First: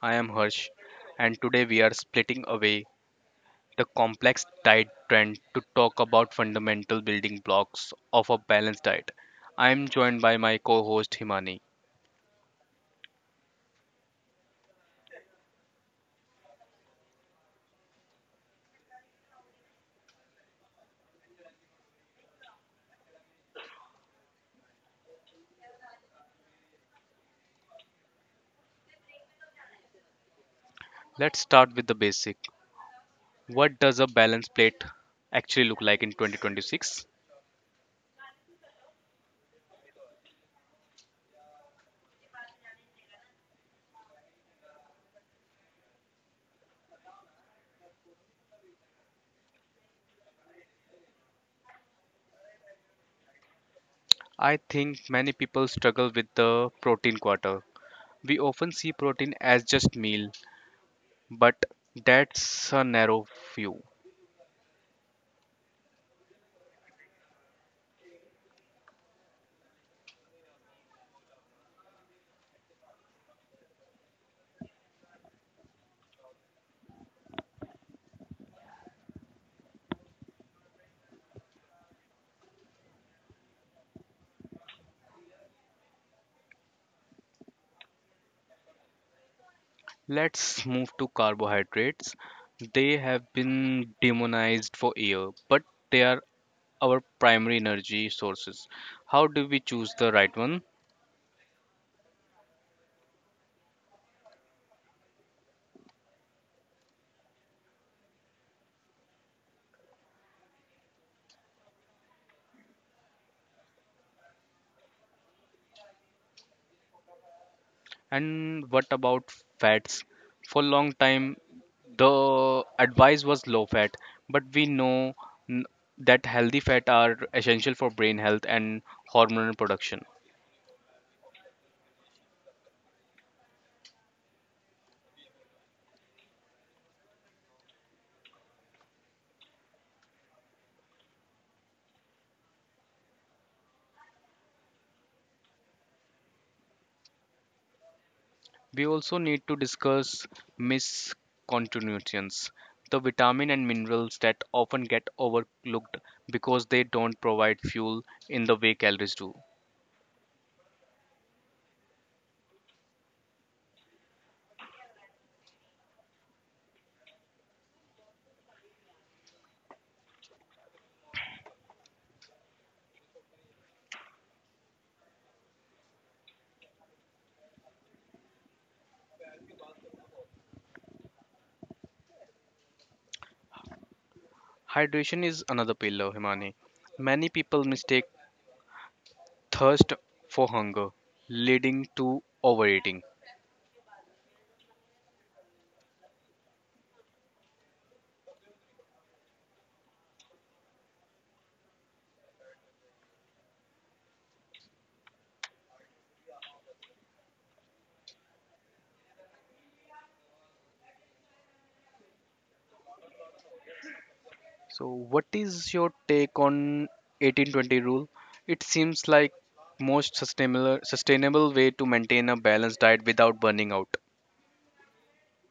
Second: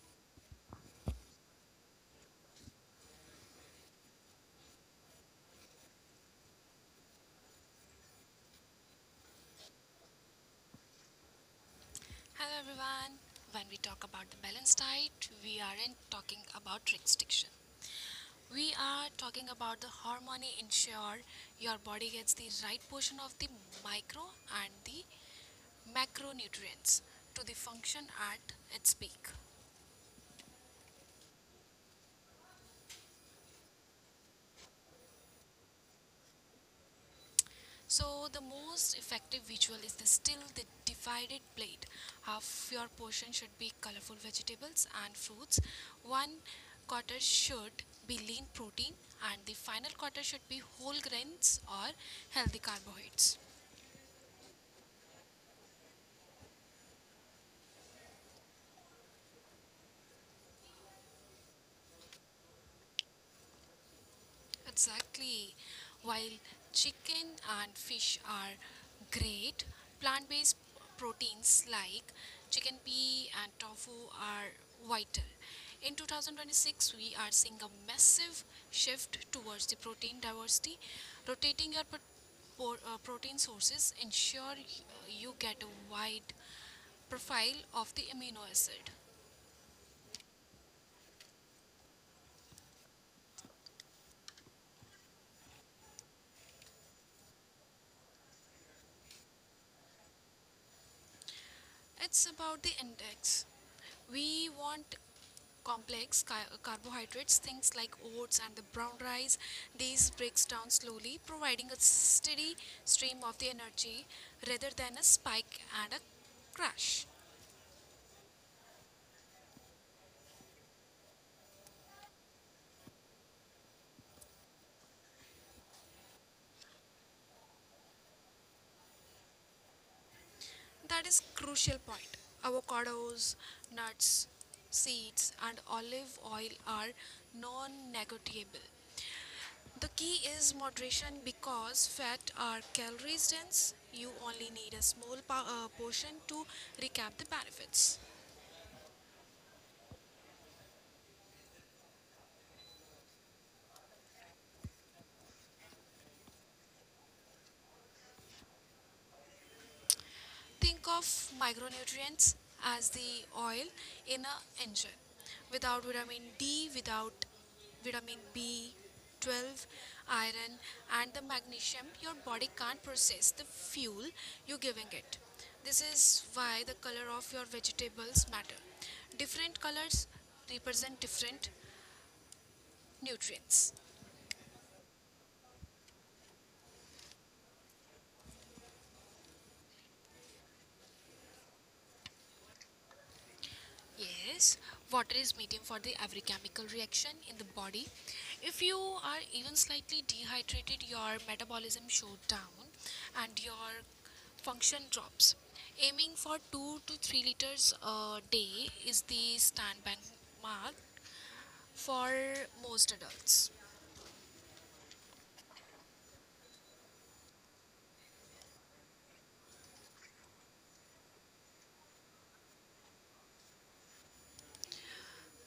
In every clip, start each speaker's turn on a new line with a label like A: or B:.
A: I am Harsh, and today we are splitting away the complex diet trend to talk about fundamental building blocks of a balanced diet. I am joined by my co host Himani.
B: Hello everyone. When we talk about the balanced diet, we aren't talking about restriction. We are talking about the harmony ensure your body gets the right portion of the micro and the macronutrients to the function at its peak.
A: Let's start with the basic. What does a balanced plate actually look like in 2026?
B: So the most effective visual is the still the divided plate. Half your portion should be colorful vegetables and fruits. One quarter should be lean protein and the final quarter should be whole grains or healthy carbohydrates.
A: I think many people struggle with the protein quarter. We often see protein as just meal, but that's a narrow view.
B: Exactly. While chicken and fish are great, plant based proteins like chicken pea and tofu are vital. In 2026, we are seeing a massive shift towards the protein diversity. Rotating your protein sources ensure you get a wide profile of the amino acid.
A: Let's move to carbohydrates. They have been demonized for years, but they are our primary energy sources. How do we choose the right one?
B: It's about the index. We want complex carbohydrates, things like oats and the brown rice. These breaks down slowly, providing a steady stream of the energy rather than a spike and a crash.
A: And what about fats? For a long time, the advice was low fat, but n- that healthy fat are essential for brain health and hormonal production.
B: That is crucial point. Avocados, nuts, seeds, and olive oil are non-negotiable. The key is moderation because fat are calories dense. You only need a small portion to recap the benefits.
A: We also need to discuss miscontinuities, the vitamin and minerals that often get overlooked because they don't provide fuel in the way calories do.
B: Think of micronutrients as the oil in an engine. Without vitamin D, without vitamin B12, iron, and the magnesium, your body can't process the fuel you're giving it. This is why the color of your vegetables matter. Different colors represent different Nutrients.
A: Hydration is another pillar, Himani. Many people mistake thirst for hunger, leading to overeating.
B: Yes, water is medium for the every chemical reaction in the body. If you are even slightly dehydrated, your metabolism shut down and your function drops. Aiming for 2 to 3 liters a day is the standby mark for most adults.
A: So, what is your take on 18-20 rule? It seems like most sustainable way to maintain a balanced diet without burning out.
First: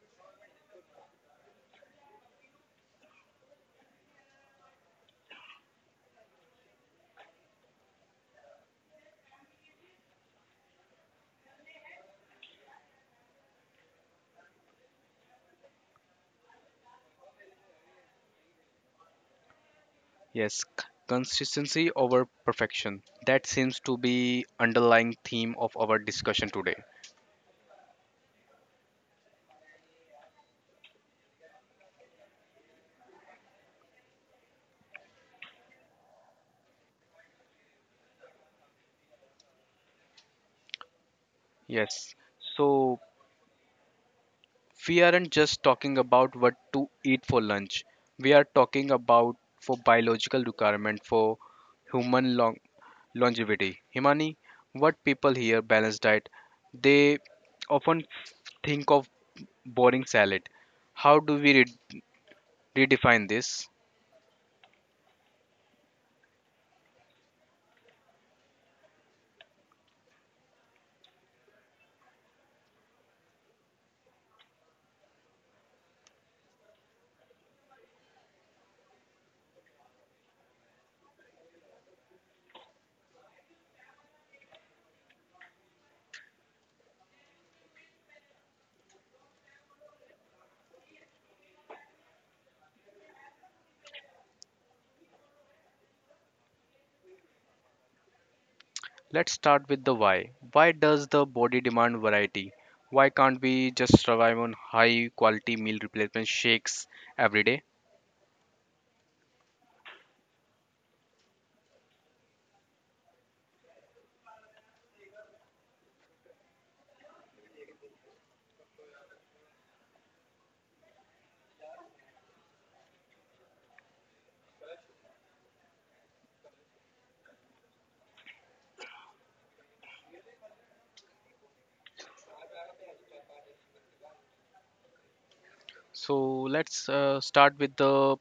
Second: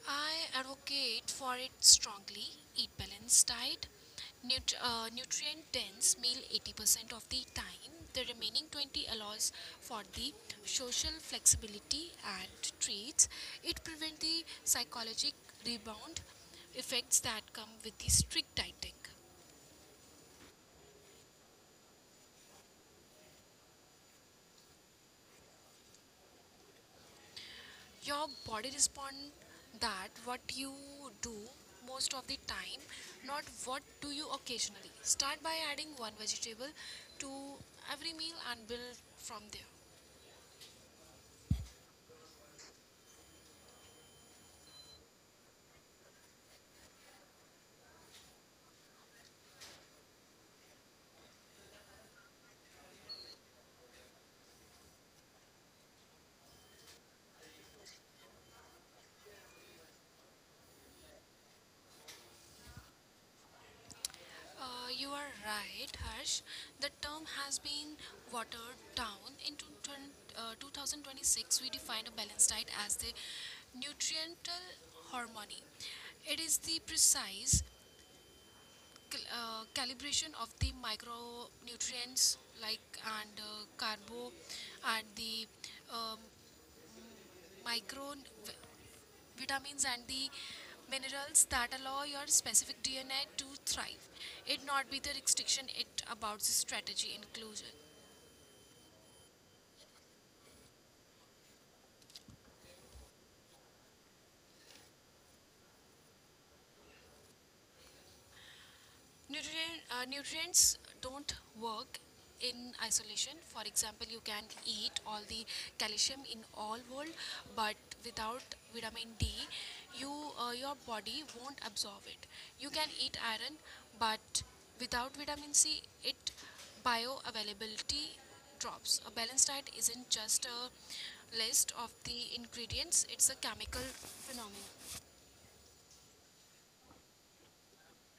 B: I advocate for it strongly. Eat balanced diet, nutrient dense meal 80% of the time. The remaining 20 allows for the social flexibility and treats. It prevents the psychologic rebound effects that come with the strict dieting.
A: Yes, consistency over perfection. That seems to be underlying theme of our discussion today.
B: Your body respond that what you do most of the time, not what do you occasionally. Start by adding one vegetable to every meal and build from there.
A: Yes. So we aren't just talking about what to eat for lunch. We are talking about for biological requirement for human long longevity. Himani, what people here balanced diet, they often think of boring salad. How do we redefine this?
B: You are right, Harsh. The term has been watered down in 2026. We defined a balanced diet as the nutritional harmony. It is the precise calibration of the micronutrients like and carbo and the um, micro vitamins and the minerals that allow your specific DNA to thrive. It not be the restriction, it about the strategy inclusion.
A: Let's start with the why. Why does the body demand variety? Why can't we just survive on high quality meal replacement shakes every day?
B: Nutrients don't work in isolation. For example, you can eat all the calcium in all world, but without vitamin D, you your body won't absorb it. You can eat iron, but without vitamin C, it bioavailability drops. A balanced diet isn't just a list of the ingredients; it's a chemical phenomenon.
A: So let's start with the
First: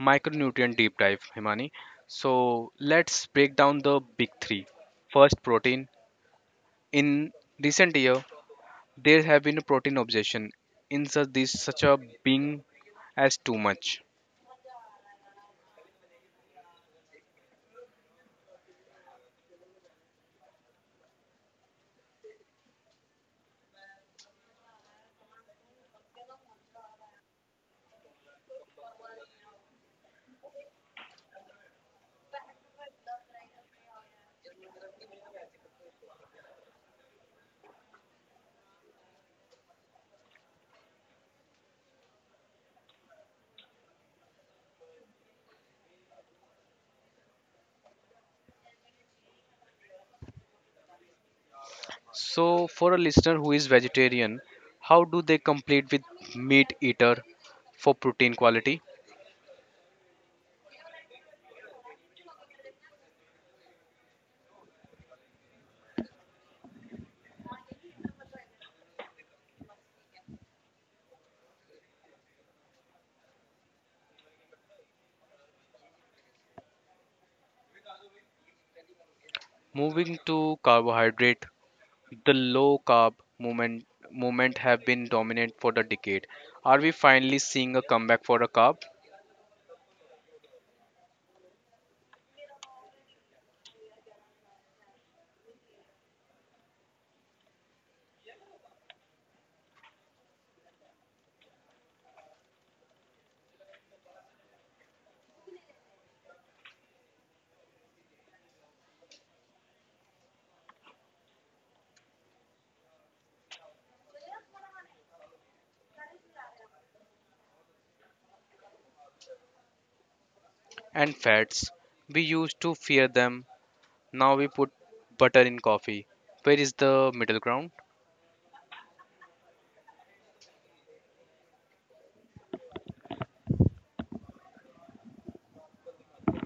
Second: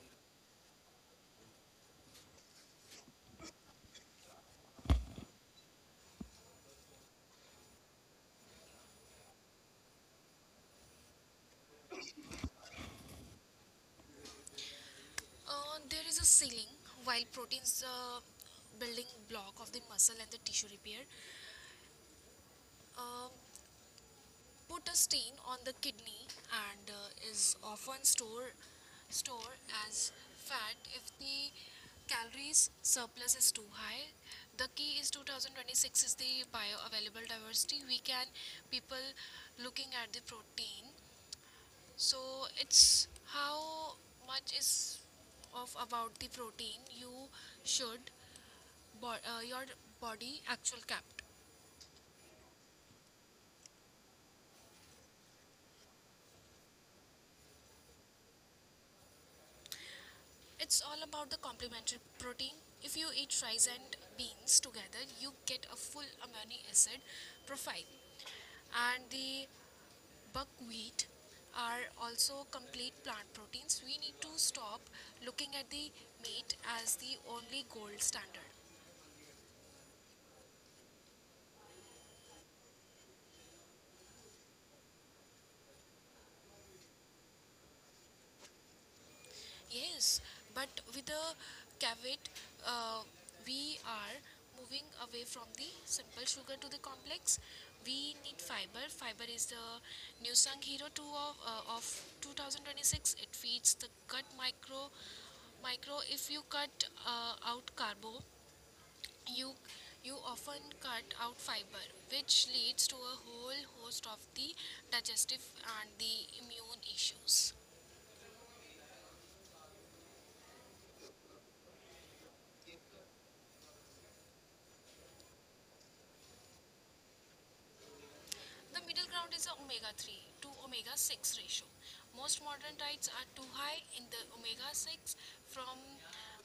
A: micronutrient deep dive, Himani. So let's break down the big three. First, protein. In recent year, there have been a protein obsession in such this such a being as too much.
B: There is a ceiling. While proteins building block of the muscle and the tissue repair, uh, put a stain on the kidney and is often store as fat if the calories surplus is too high. The key is 2026 is the bioavailable diversity. We can people looking at the protein, so it's how much is of about the protein you should your body actual capped.
A: So, for a listener who is vegetarian, how do they complete with meat eater for protein quality?
B: It's all about the complementary protein. If you eat rice and beans together, you get a full amino acid profile. And the buckwheat are also complete plant proteins. We need to stop looking at the meat as the only gold standard.
A: Moving to carbohydrate, the low carb movement movement have been dominant for the decade. Are we finally seeing a comeback for a carb
B: Yes, but with the caveat, uh, we are moving away from the simple sugar to the complex. We need fiber. Fiber is the new sung hero two of 2026. It feeds the gut micro. If you cut out carbo, you you often cut out fiber, which leads to a whole host of the digestive and the immune issues.
A: and fats? We used to fear them. Now we put butter in coffee. Where is the middle ground?
B: The middle ground is a omega 3 to omega 6 ratio. Most modern diets are too high in the omega 6 from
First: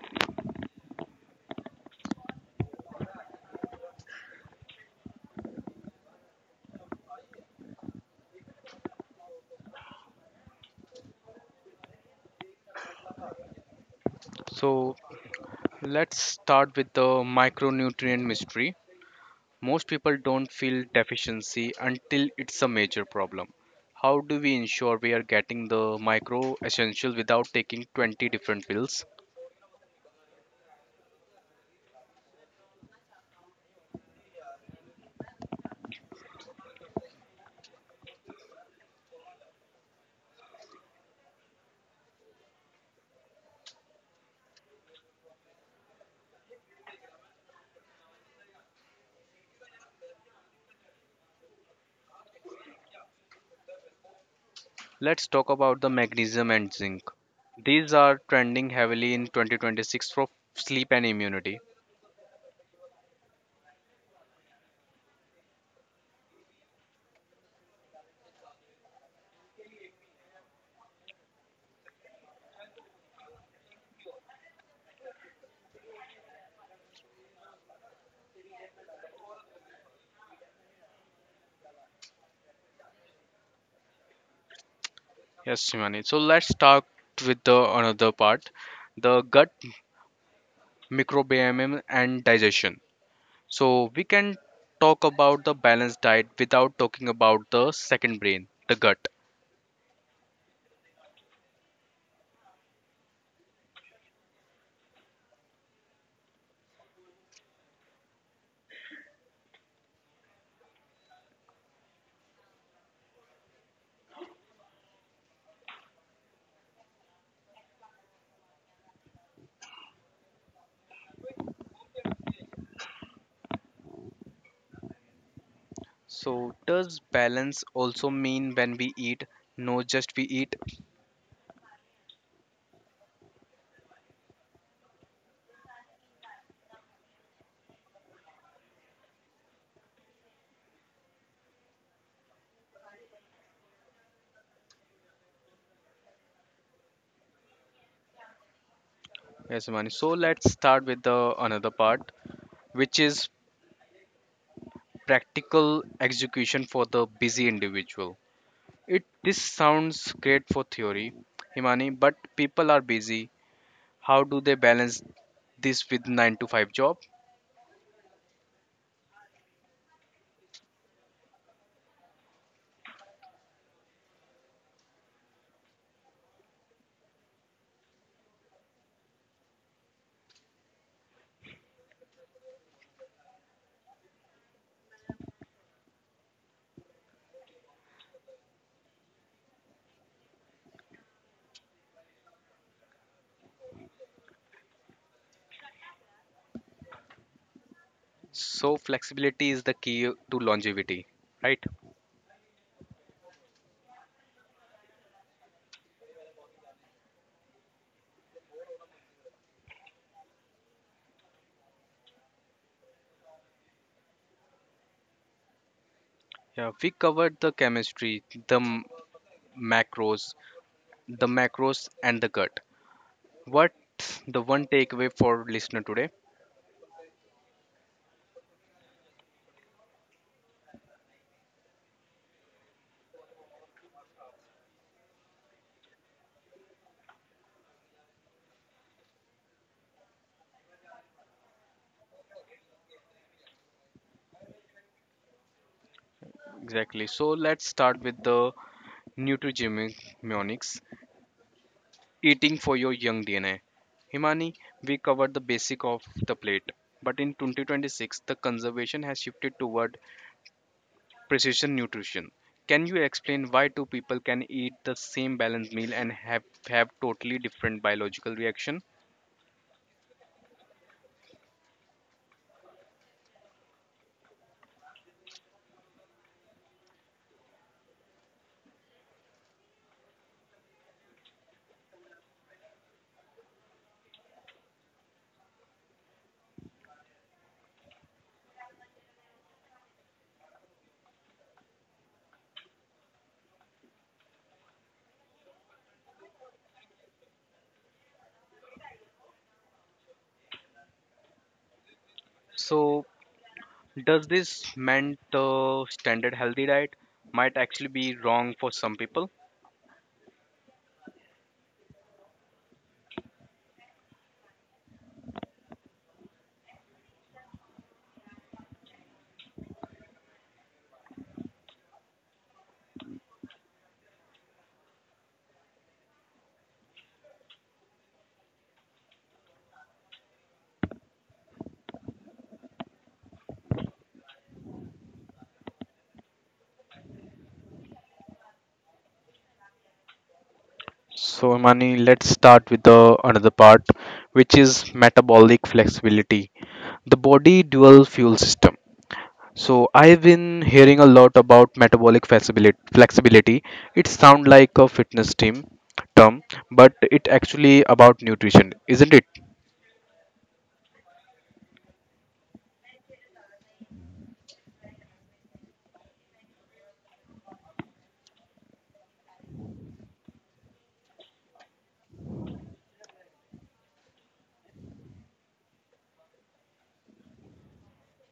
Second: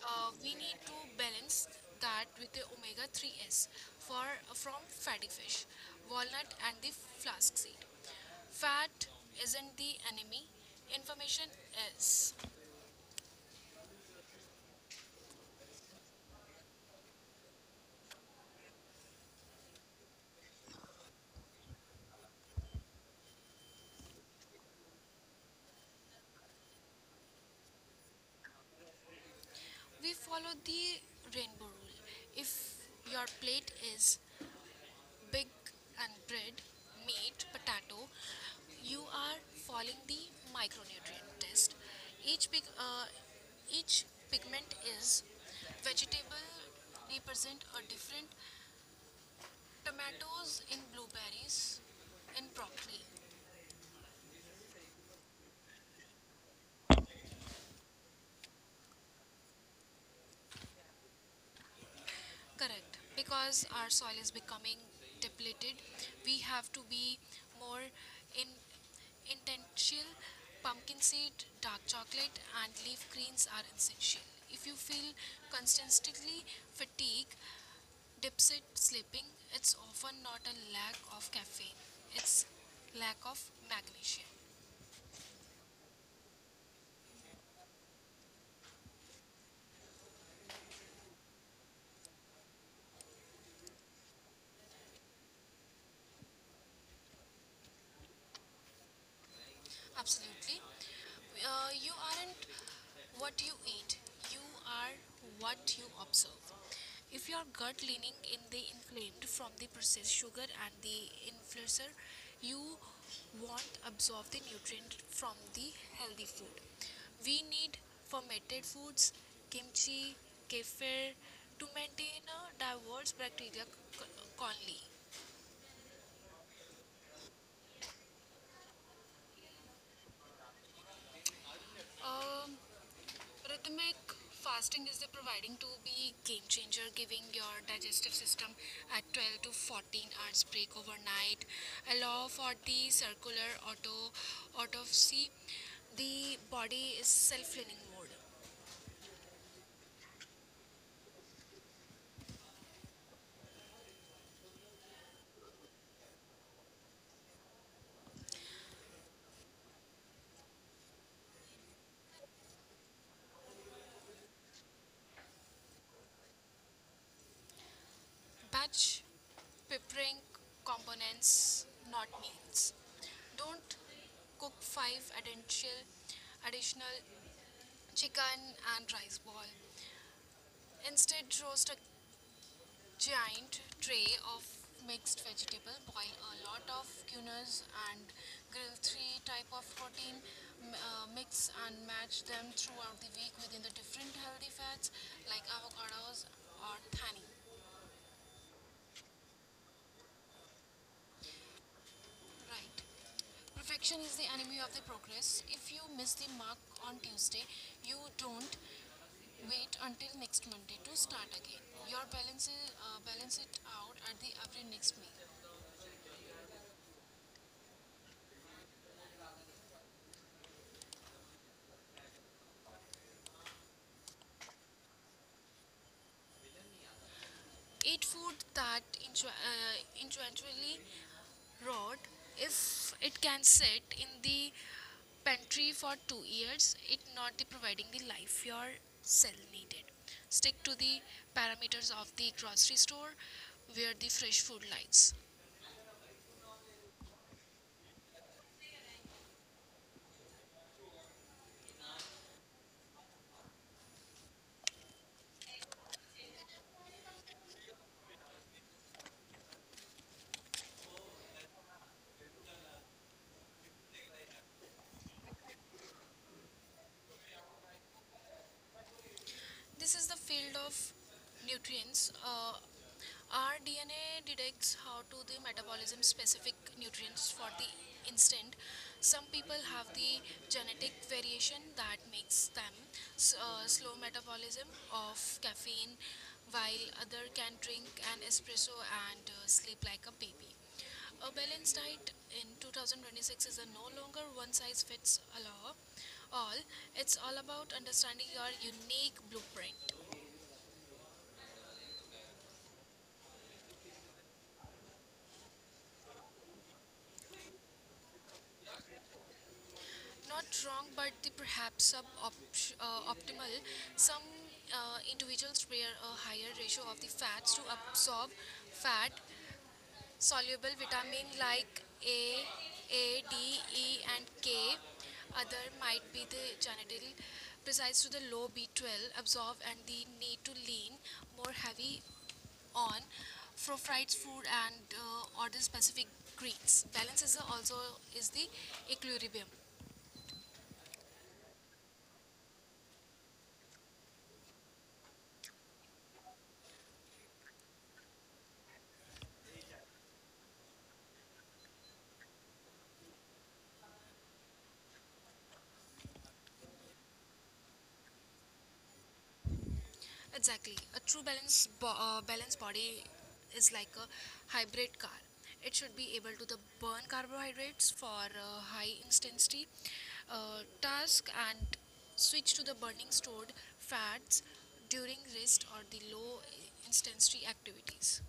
B: we need to balance that with the omega 3s for from fatty fish, walnut and the flask seed. Fat isn't the enemy, information is.
A: So let's start with the micronutrient mystery. Most people don't feel deficiency until it's a major problem. How do we ensure we are getting the micro essentials without taking 20 different pills?
B: We follow the rainbow rule. If your plate is big and bread, meat, potato, you are following the micronutrient test. Each pig, uh, each pigment is vegetable represent a different tomatoes in blueberries in broccoli.
A: Let's talk about the magnesium and zinc. These are trending heavily in 2026 for sleep and immunity.
B: Correct. Because our soil is becoming depleted, we have to be more in intentional. Pumpkin seed, dark chocolate, and leaf greens are essential. If you feel constantly fatigue, deficit sleeping, it's often not a lack of caffeine, it's lack of magnesium.
A: Yes, Shivani. So let's start with the another part, the gut microbiome and digestion. So we can talk about the balanced diet without talking about the second brain, the gut.
B: Absolutely. You aren't what you eat, you are what you observe. If your gut leaning in the inflamed from the processed sugar and the influencer, you won't absorb the nutrient from the healthy food. We need fermented foods, kimchi, kefir to maintain a diverse bacteria colony.
A: So, does balance also mean when we eat, no just we eat?
B: Um, Rhythmic fasting is the providing to be game changer, giving your digestive system a 12 to 14 hours break overnight. Allow for the circular autopsy. The body is self-cleaning mode.
A: Yes, Mani. So, let's start with the another part, which is practical execution for the busy individual. It this sounds great for theory, Himani, but people are busy. How do they balance this with 9 to 5 job?
B: Batch preparing components, not meals. Don't cook five additional chicken and rice ball. Instead, roast a giant tray of mixed vegetable, boil a lot of quinoas and grill three type of protein, mix and match them throughout the week within the different healthy fats like avocados or thani.
A: So, flexibility is the key to longevity, right?
B: Right, perfection is the enemy of the progress. If you miss the mark on Tuesday, you don't wait until next Monday to start again. Your balance it out at the every next meal.
A: Yeah, we covered the chemistry, the m- macros, the macros and the gut. What's the one takeaway for listener today?
B: Eat food that eventually rot. If it can sit in the pantry for 2 years, it not the providing the life your cell needed. Stick to the parameters of the grocery store where the fresh food lies.
A: Exactly. So let's start with the nutrigenomics, eating for your young DNA. Himani, we covered the basic of the plate, but in 2026, the conservation has shifted toward precision nutrition. Can you explain why two people can eat the same balanced meal and have totally different biological reaction?
B: This is the field of nutrients. Our DNA detects how to the metabolism specific nutrients for the instant. Some people have the genetic variation that makes them slow metabolism of caffeine, while other can drink an espresso and sleep like a baby. A balanced diet in 2026 is a no longer one size fits all. It's all about understanding your unique blueprint.
A: So, does this mean the standard healthy diet might actually be wrong for some people?
B: Not wrong, but the perhaps optimal. Some individuals require a higher ratio of the fats to absorb fat, soluble vitamin like A, D, E, and K. Other might be the genital, besides to the low B12 absorb and the need to lean more heavy on for fried food and or the specific greens. Also is the equilibrium.
A: So, Imani, let's start with the another part, which is metabolic flexibility, the body dual fuel system. So, I've been hearing a lot about metabolic flexibility. It sounds like a fitness team term, but it actually about nutrition, isn't it?
B: Exactly. A true balanced body is like a hybrid car. It should be able to the burn carbohydrates for high intensity task and switch to the burning stored fats during rest or the low intensity activities.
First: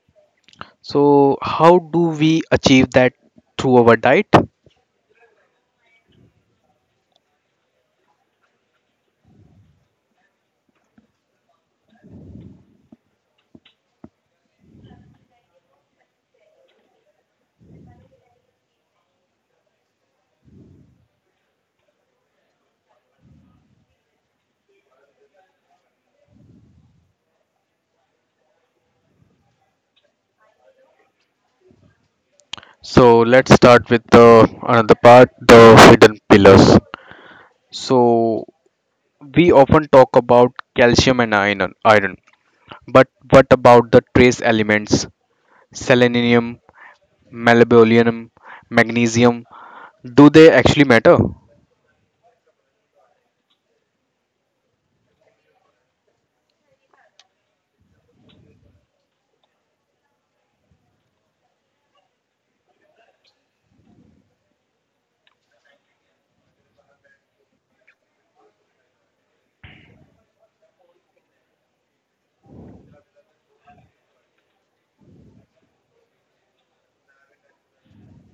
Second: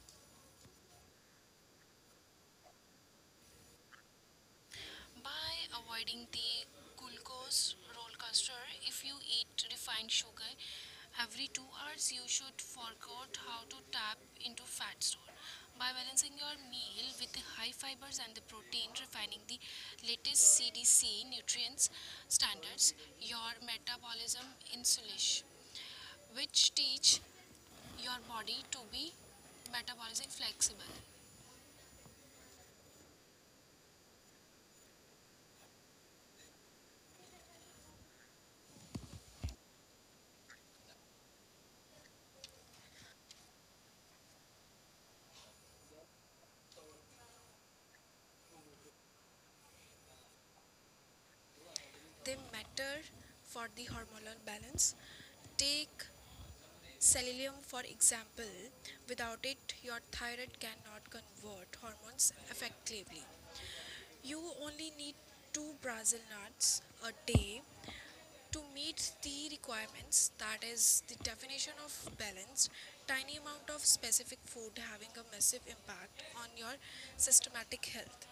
A: So, how do we achieve that through our diet?
B: By avoiding the glucose roller coaster, if you eat refined sugar every 2 hours, you should forget how to tap into fat store. By balancing your meal with the high fibers and the protein, refining the latest CDC nutrients standards, your metabolism insulation which teach your body to be metabolism flexible.
A: So, let's start with the another part, the hidden pillars. So, we often talk about calcium and iron, but what about the trace elements? Selenium, molybdenum, magnesium, do they actually matter?
B: They matter for the hormonal balance. Take Selenium, for example, without it, your thyroid cannot convert hormones effectively. You only need two Brazil nuts a day to meet the requirements. That is the definition of balanced. Tiny amount of specific food having a massive impact on your systematic health.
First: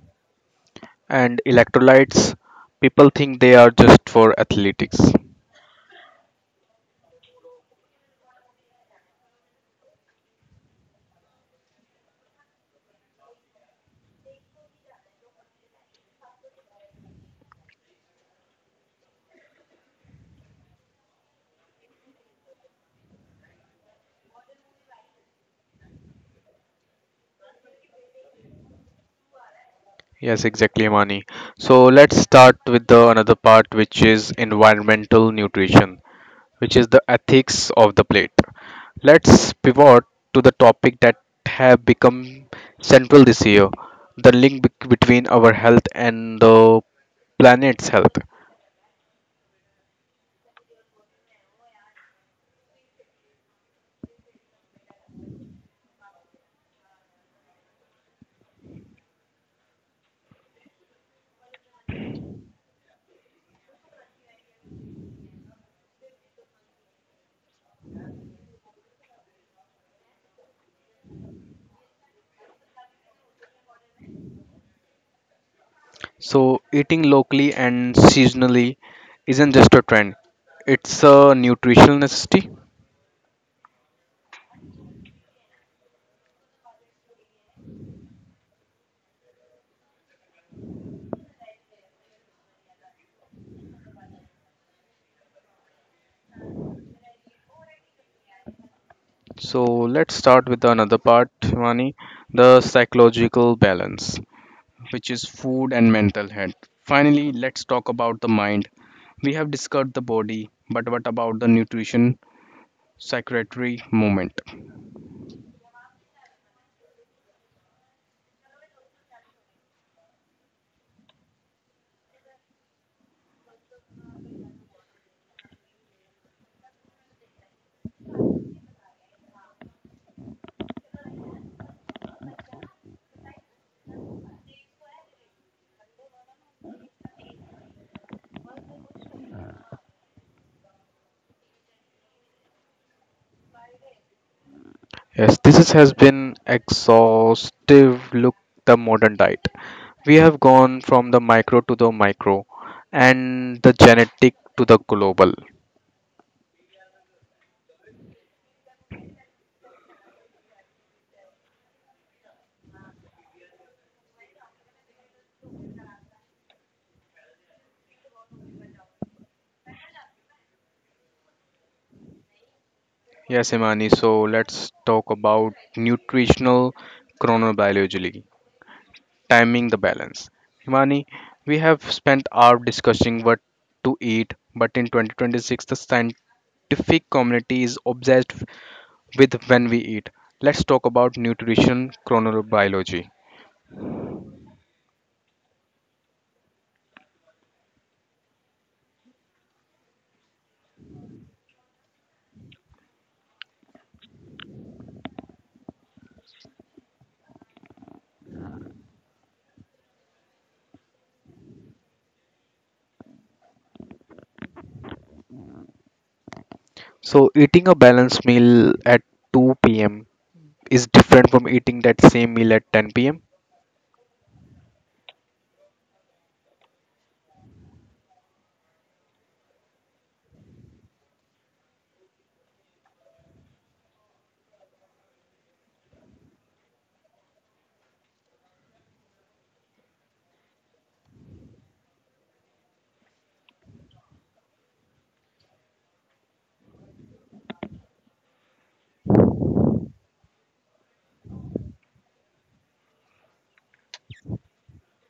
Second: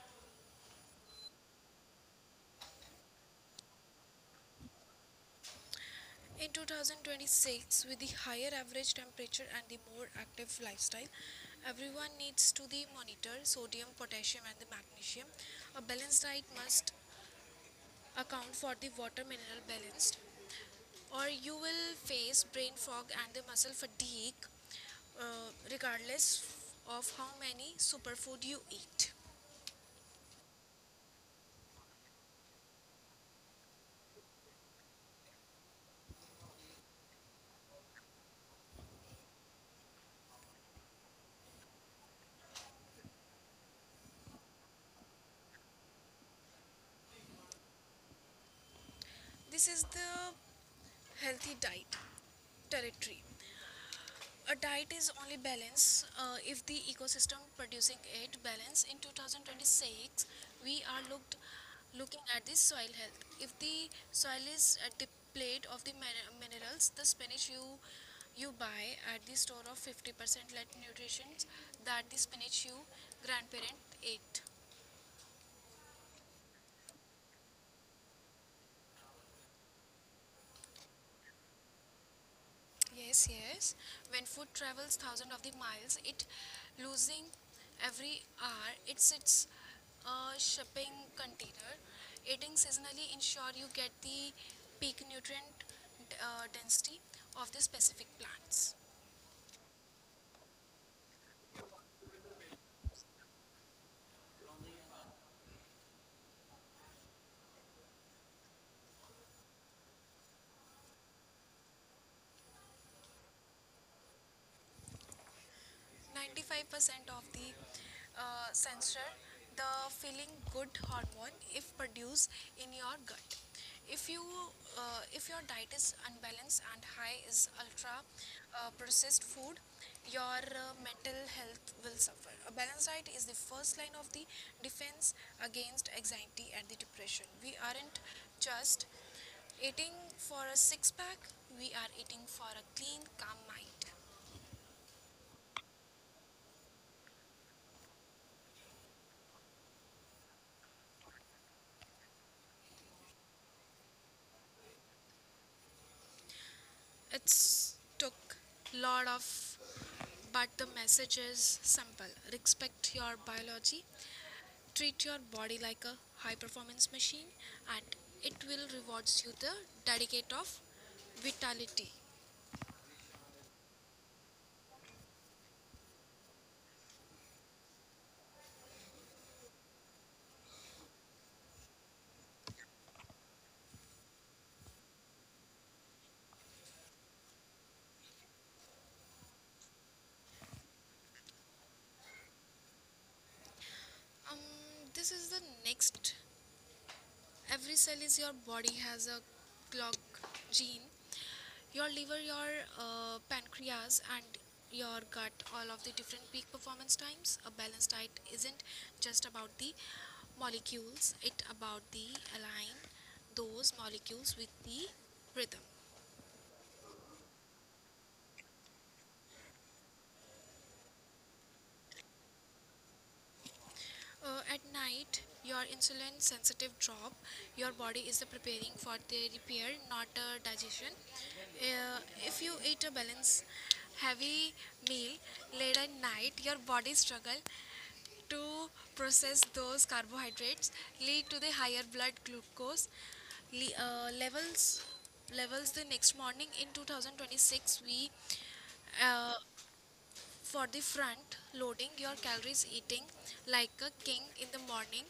A: And electrolytes, people think they are just for athletics.
B: In 2026, with the higher average temperature and the more active lifestyle, everyone needs to the monitor sodium, potassium, and the magnesium. A balanced diet must account for the water mineral balanced, or you will face brain fog and the muscle fatigue, regardless of how many superfood you eat.
A: Yes, exactly, Amani. So let's start with the another part, which is environmental nutrition, which is the ethics of the plate. Let's pivot to the topic that have become central this year, the link between our health and the planet's health.
B: This is the healthy diet territory. A diet is only balance if the ecosystem producing it balance. In 2026 we are looked looking at the soil health. If the soil is at the of the minerals, the spinach you buy at the store of 50% let nutrition that the spinach you grandparent ate.
A: So, eating locally and seasonally isn't just a trend, it's a nutritional necessity.
B: Yes, yes. When food travels thousands of the miles, it losing every hour. It sits shipping container. Eating seasonally ensure you get the peak nutrient density of the specific plants.
A: So, let's start with another part, Shivani, the psychological balance, which is food and mental health. Finally, let's talk about the mind. We have discussed the body, but what about the nutrition, secretary movement?
B: 95% of the sensor the feeling good hormone if produced in your gut. If you uh, if your diet is unbalanced and high is ultra processed food, your mental health will suffer. A balanced diet is the first line of the defense against anxiety and the depression. We aren't just eating for a six pack, we are eating for a clean calm mind.
A: Yes, has been exhaustive look the modern diet. We have gone from the micro to the micro and the genetic to the global.
B: It's took lot of, but the message is simple. Respect your biology. Treat your body like a high performance machine, and it will rewards you the dedicate of vitality.
A: Yes, Imani, so let's talk about nutritional chronobiology, timing the balance. Himani, we have spent hours discussing what to eat, but in 2026, the scientific community is obsessed with when we eat. Let's talk about nutrition chronobiology.
B: Um, this is the next, every cell is your body has a clock gene, your liver, your pancreas, and your gut, all of the different peak performance times. A balanced diet isn't just about the molecules, it about the align those molecules with the rhythm.
A: So, eating a balanced meal at 2 p.m. is different from eating that same meal at 10 p.m.
B: At night, your insulin sensitive drop. Your body is preparing for the repair, not digestion. If you eat a balanced, heavy meal late at night, your body struggle to process those carbohydrates, lead to the higher blood glucose levels. Levels the next morning in 2026, we uh, for the front, loading your calories, eating like a king in the morning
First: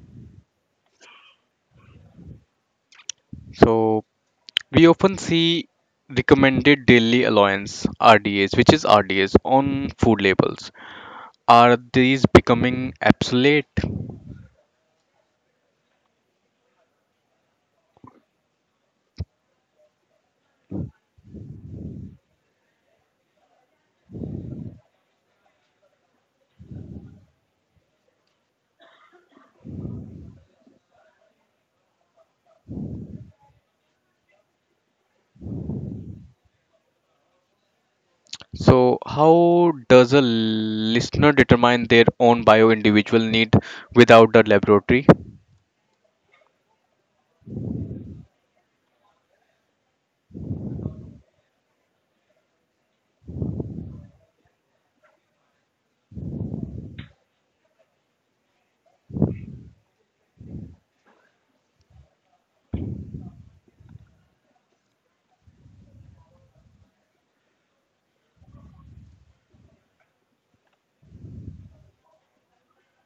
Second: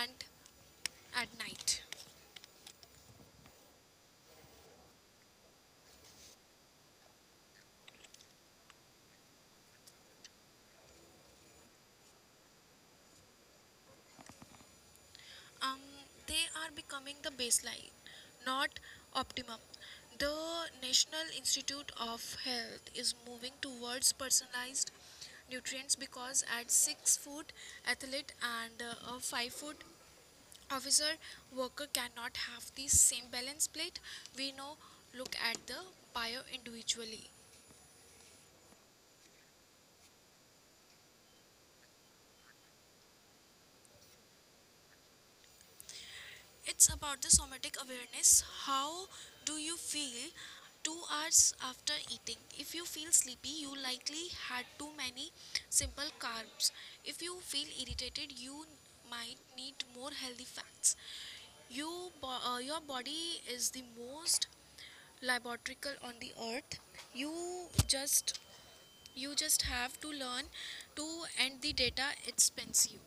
B: and at night.
A: So, we often see recommended daily allowance RDAs, which is RDAs, on food labels. Are these becoming obsolete?
B: Um, they are becoming the baseline, not optimum. The National Institute of Health is moving towards personalized nutrients, because at 6-foot athlete and a 5-foot officer worker cannot have the same balance plate. We now look at the bio individually.
A: So, how does a listener determine their own bio individual need without the laboratory?
B: It's about the somatic awareness. How do you feel 2 hours after eating? If you feel sleepy, you likely had too many simple carbs. If you feel irritated, you might need more healthy fats. Your body is the most laboratory on the earth. You just you just have to learn to and the data it spends you.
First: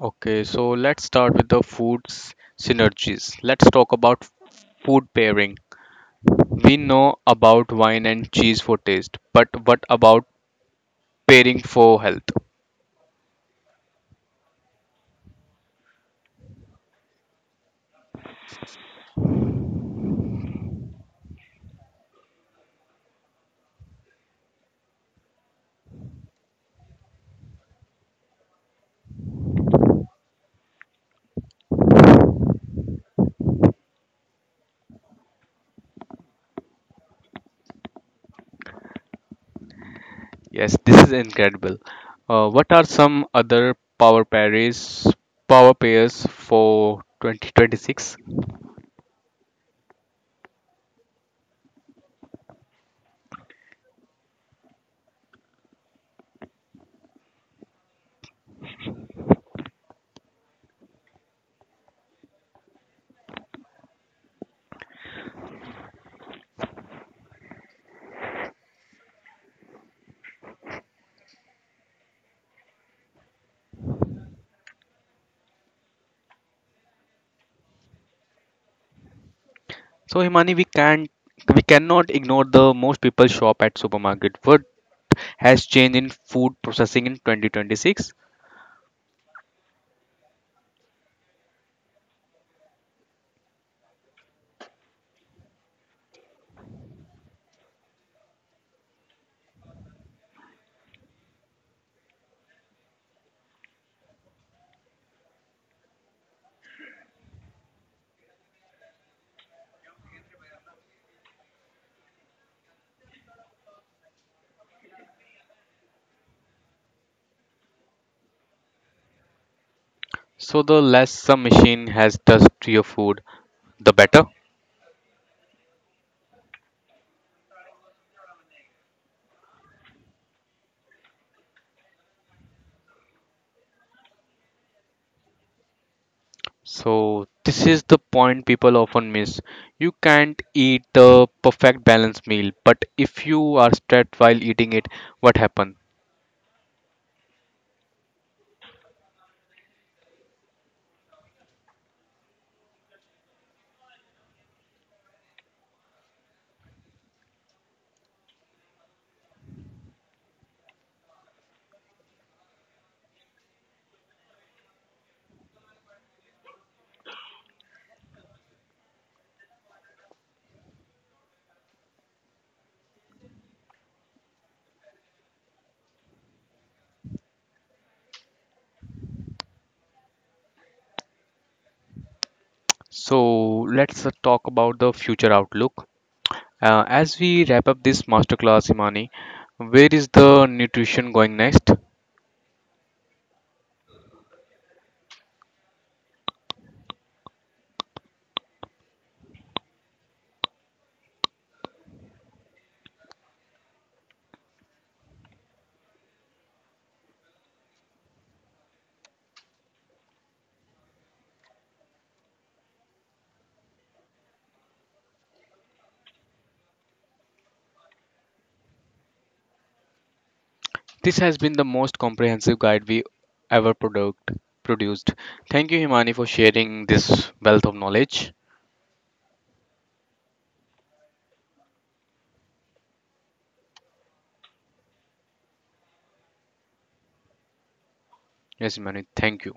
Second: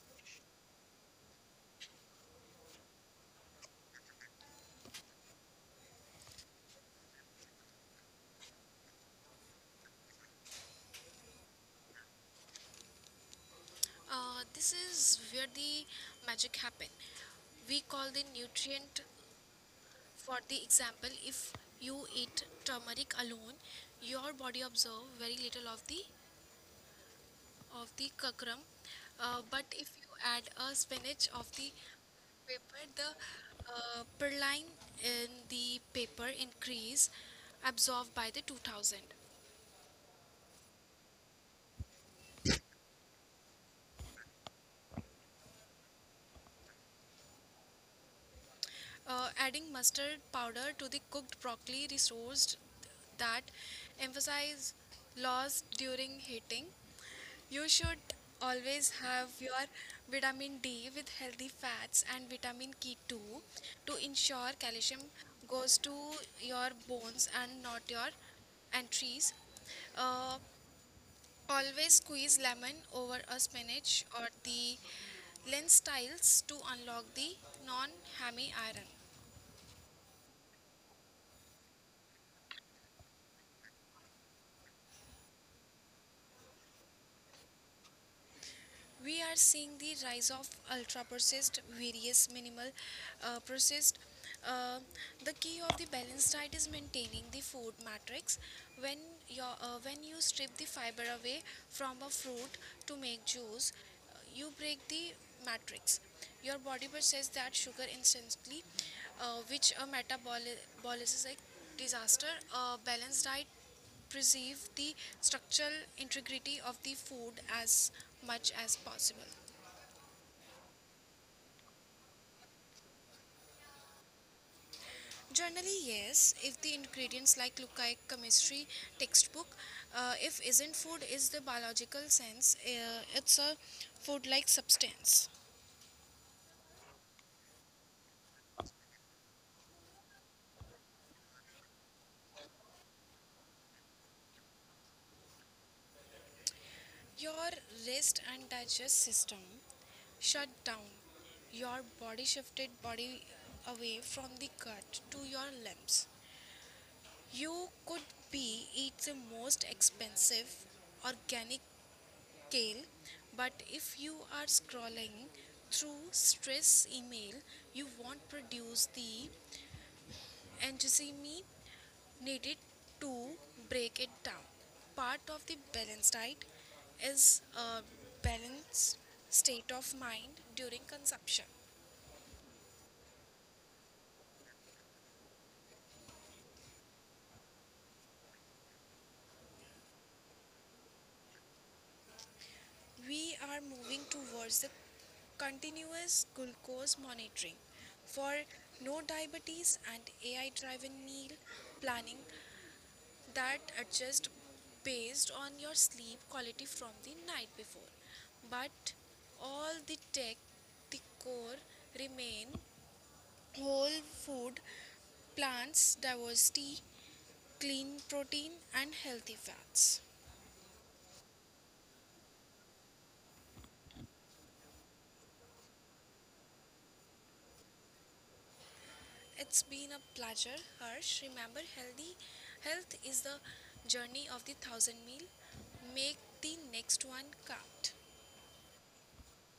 A: Okay, so let's start with the foods synergies. Let's talk about food pairing. We know about wine and cheese for taste, but what about pairing for health?
B: This is where the magic happen. We call the nutrient, for the example, if you eat turmeric alone, your body absorb very little of the kakram. But if you add a spinach of the paper, the perline in the paper increase absorbed by the 2000.
A: Yes, this is incredible. What are some other power pairs for 2026?
B: Adding mustard powder to the cooked broccoli resourced that emphasize loss during heating. You should always have your vitamin D with healthy fats and vitamin K2 to ensure calcium goes to your bones and not your entries. Uh, Always squeeze lemon over a spinach or the lens tiles to unlock the non-hammy iron.
A: So Himani, we cannot ignore the most people shop at supermarket. What has changed in food processing in 2026?
B: We are seeing the rise of ultra processed various minimal processed. uh, the key of the balanced diet is maintaining the food matrix. When your uh, when you strip the fiber away from a fruit to make juice, you break the matrix, your body processes that sugar instantly, which a metabolic is a disaster. A balanced diet preserve the structural integrity of the food as much as possible.
A: So the less some machine has touched your food, the better.
B: Generally, yes, if the ingredients like look like chemistry textbook, if isn't food is the biological sense, it's a food like substance.
A: So this is the point people often miss. You can't eat the perfect balanced meal, but if you are stressed while eating it, what happen?
B: Your rest and digest system shut down. Your body shifted body away from the gut to your limbs. You could be eat the most expensive organic scale, but if you are scrolling through stress email, you won't produce the enthusiasm needed to break it down. Part of the balanced diet is a balanced state of mind during consumption.
A: So let's talk about the future outlook. As we wrap up this masterclass, Imani, where is the nutrition going next?
B: We are moving towards the continuous glucose monitoring for no diabetes, and AI driven meal planning that adjust based on your sleep quality from the night before. But all the tech, the core remain whole food, plants, diversity, clean protein, and healthy fats.
A: This has been the most comprehensive guide we ever product, produced. Thank you, Himani, for sharing this wealth of knowledge.
B: It's been a pleasure, Harsh. Remember, healthy health is the journey of the 1,000 meal. Make the next one count.
A: Yes, Himani, thank you.